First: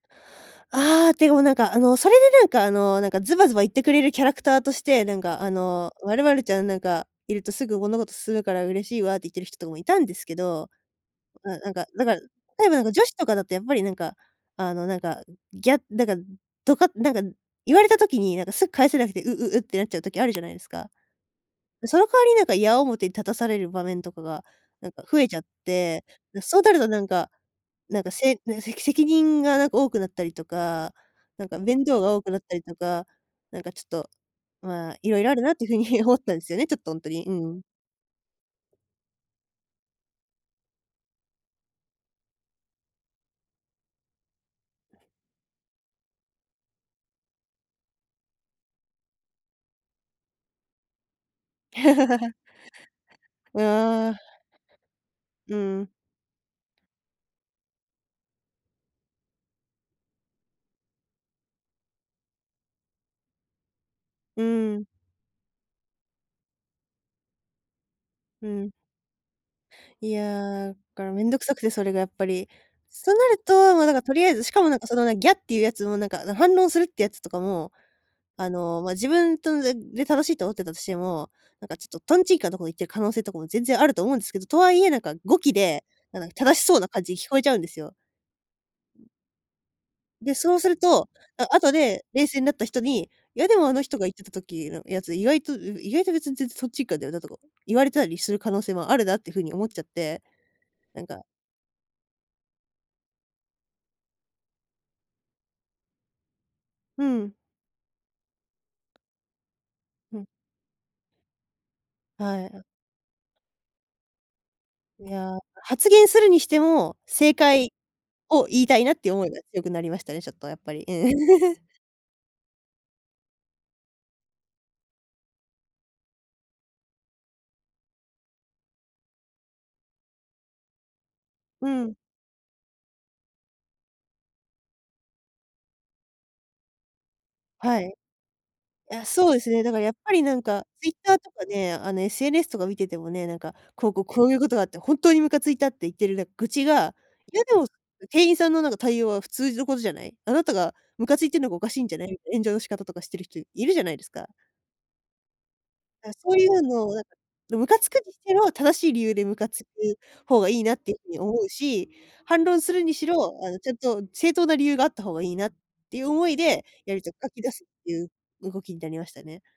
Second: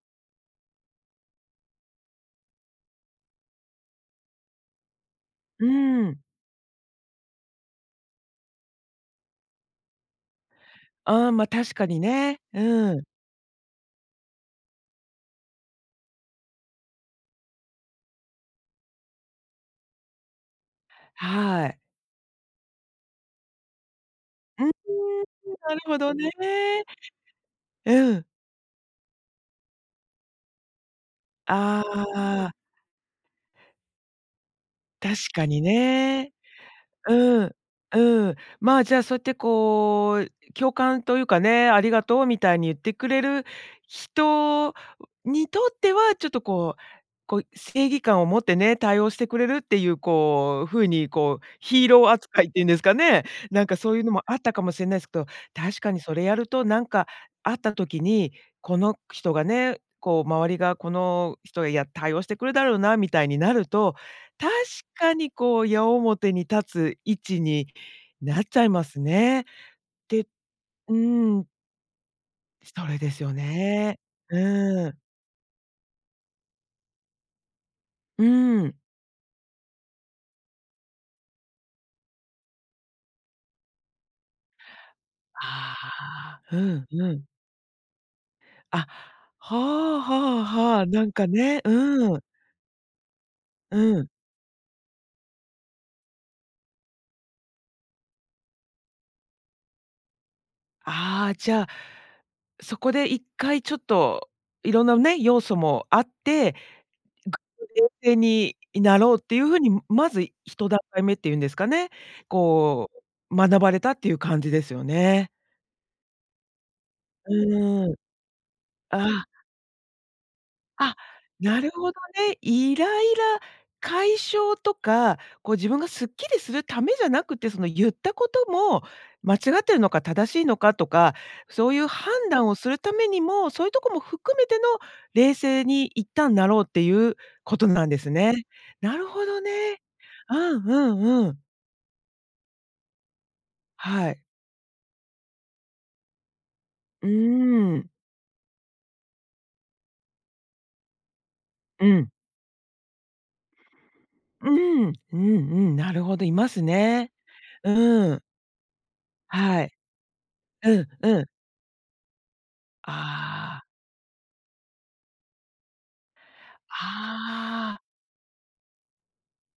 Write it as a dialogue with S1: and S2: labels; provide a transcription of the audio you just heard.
S1: ああ、でも、なんか、あの、それで、なんか、あの、なんか、ズバズバ言ってくれるキャラクターとして、なんか、あ
S2: う
S1: の、
S2: ー
S1: 「ま
S2: ん。
S1: るまるちゃんなんかいると、すぐ物事進むから嬉しいわ」って言ってる人とかもいたんですけど。
S2: ああ、ま、
S1: あ、な
S2: 確
S1: ん
S2: か
S1: か
S2: に
S1: なんか、
S2: ね。う
S1: 例えば、なんか、
S2: ーん。
S1: 女子とかだとやっぱり、なんか、あの、なんか、ギャだからとか、なんか、言われた時に、なんか、すぐ返せなくて、「う、う、う」ってなっちゃう時あるじゃないですか。
S2: はい。
S1: その代わり、なんか、矢面に立たされる場面とかが、
S2: ううーん、
S1: なんか、増えちゃっ
S2: うん、なるほ
S1: て、
S2: どね。
S1: で、そうなると、なんかなんか、
S2: うん。
S1: せなん、せせき責任が、なんか多くなったりとか、なんか面
S2: あ
S1: 倒が多くなっ
S2: あ。
S1: たりとか、なんか、ちょっと、まあ、い
S2: 確
S1: ろいろある
S2: か
S1: なっ
S2: に
S1: ていうふうに思っ
S2: ね。
S1: たんですよね、ちょっと、ほんとに。う
S2: うん。
S1: ん。
S2: うん。ま、じゃあ、そうやって、こう、共感というかね、ありがとうみたいに言ってくれる人にとっては、ちょっと、こうこう、正義感を持ってね、対応してくれるっていう、こう、ふうに、こう、ヒーロー 扱いっていうんですかね。なんか、そういう
S1: あ
S2: の
S1: あ。
S2: もあったかもしれないんすど、
S1: うー
S2: 確
S1: ん。
S2: かにそれやるとなんかあった時に、この人がね、こう、周りがこの人へ、や、対応してくるだろうな、みたいになると
S1: う
S2: 確
S1: ーん。
S2: かに、こう、矢面に立つ位置になっ
S1: う
S2: ちゃい
S1: ん。
S2: ますね。
S1: い
S2: で
S1: や、
S2: うー
S1: から面倒く
S2: ん。
S1: さくて、それがやっぱり。
S2: それで
S1: そう
S2: す
S1: な
S2: よ
S1: ると、もう、なん
S2: ね。
S1: か、とりあえ
S2: う
S1: ず、しかも、なんか、
S2: ー
S1: そ
S2: ん。
S1: の、ギャていうやつも、なんか反論するってやつとかも、
S2: う
S1: あ
S2: ーん。
S1: の、ま、自分とでで正しいと思ってたとしても、なんかちょっとトンチンカンなとこ言ってる可能性とかも全然あると思うんですけど、とは言え、なんか、語気で、なんか、
S2: ああ。
S1: 正
S2: う
S1: しそう
S2: ん、
S1: な感
S2: う
S1: じ
S2: ん。
S1: 聞こえちゃうんですよ。
S2: あ、はあは
S1: で、
S2: あ
S1: そうする
S2: はあ、な
S1: と、
S2: んか
S1: あ
S2: ね、
S1: 後で
S2: うーん。
S1: 冷静になった人に、「いや、でも、あ
S2: う
S1: の人が
S2: ん。
S1: 言ってた時のやつ、意外とい意外と別に全然とんちんかんだよな」とか言われたりする可能性もあるなっていうふうに思っちゃって、なんか
S2: ああ、じゃあ、そこで一回ちょっと、いろんなね、要素もあって、
S1: うん。
S2: 冷静にいなろうっていうふうに、ま
S1: う
S2: ず
S1: ん。
S2: 1段階目って言うんですかね、
S1: はい。
S2: こう、学ばれたっていう感じですよ
S1: い
S2: ね。
S1: や、発言するにしても、正解
S2: うーん。
S1: を言いたいなっ
S2: あ
S1: ていう思
S2: あ。
S1: いが強くなりましたね、ちょっとやっぱり、う
S2: あ、
S1: ん。
S2: な るほどね。イライラ解消とか、こう、自分がすっきりするためじゃなくて、その、ゆったことも、間違ってるのか正しいのかとか、
S1: う
S2: そういう
S1: ん。
S2: 判断をするためにも、そういうとこも含めての、冷静にいったんなろうっていうこと
S1: は
S2: な
S1: い。
S2: んです
S1: い
S2: ね。な
S1: や、
S2: るほ
S1: そうで
S2: ど
S1: すね。だか
S2: ね。
S1: らやっぱり、な
S2: あ、
S1: ん
S2: うん
S1: か、
S2: う
S1: Twitter
S2: んう
S1: と
S2: ん。
S1: かね、あの、SNS とか見ててもね、なんか、「こう、こう、
S2: はい。
S1: こういうことがあってほんとにムカついた」って言ってる、なん、愚痴が、
S2: うー
S1: 「いや、でも
S2: ん。
S1: 店員さんの、なんか、対応は普通のことじゃない、あなたがムカついてるのがおかしい
S2: う
S1: んじゃない」
S2: ん。
S1: って炎上の仕方とかしてる人、いるじゃないですか。
S2: うーん、うんうん、なる
S1: だ、
S2: ほど、
S1: そ
S2: い
S1: うい
S2: ま
S1: う
S2: す
S1: のを、なんか
S2: ね。
S1: の、ム
S2: う
S1: カつくに
S2: ー
S1: し
S2: ん。
S1: ても、正しい理由でムカつ
S2: は
S1: く
S2: い。
S1: 方がいいな
S2: う
S1: っ
S2: ん
S1: ていうふう
S2: う
S1: に
S2: ん。
S1: 思うし、反論するにしろ、あ
S2: あ
S1: の、
S2: あ。
S1: ちょっと正当な理由があった方がいいなっていう思いで、やると書き出すっ
S2: はあ。
S1: ていう動きになりましたね。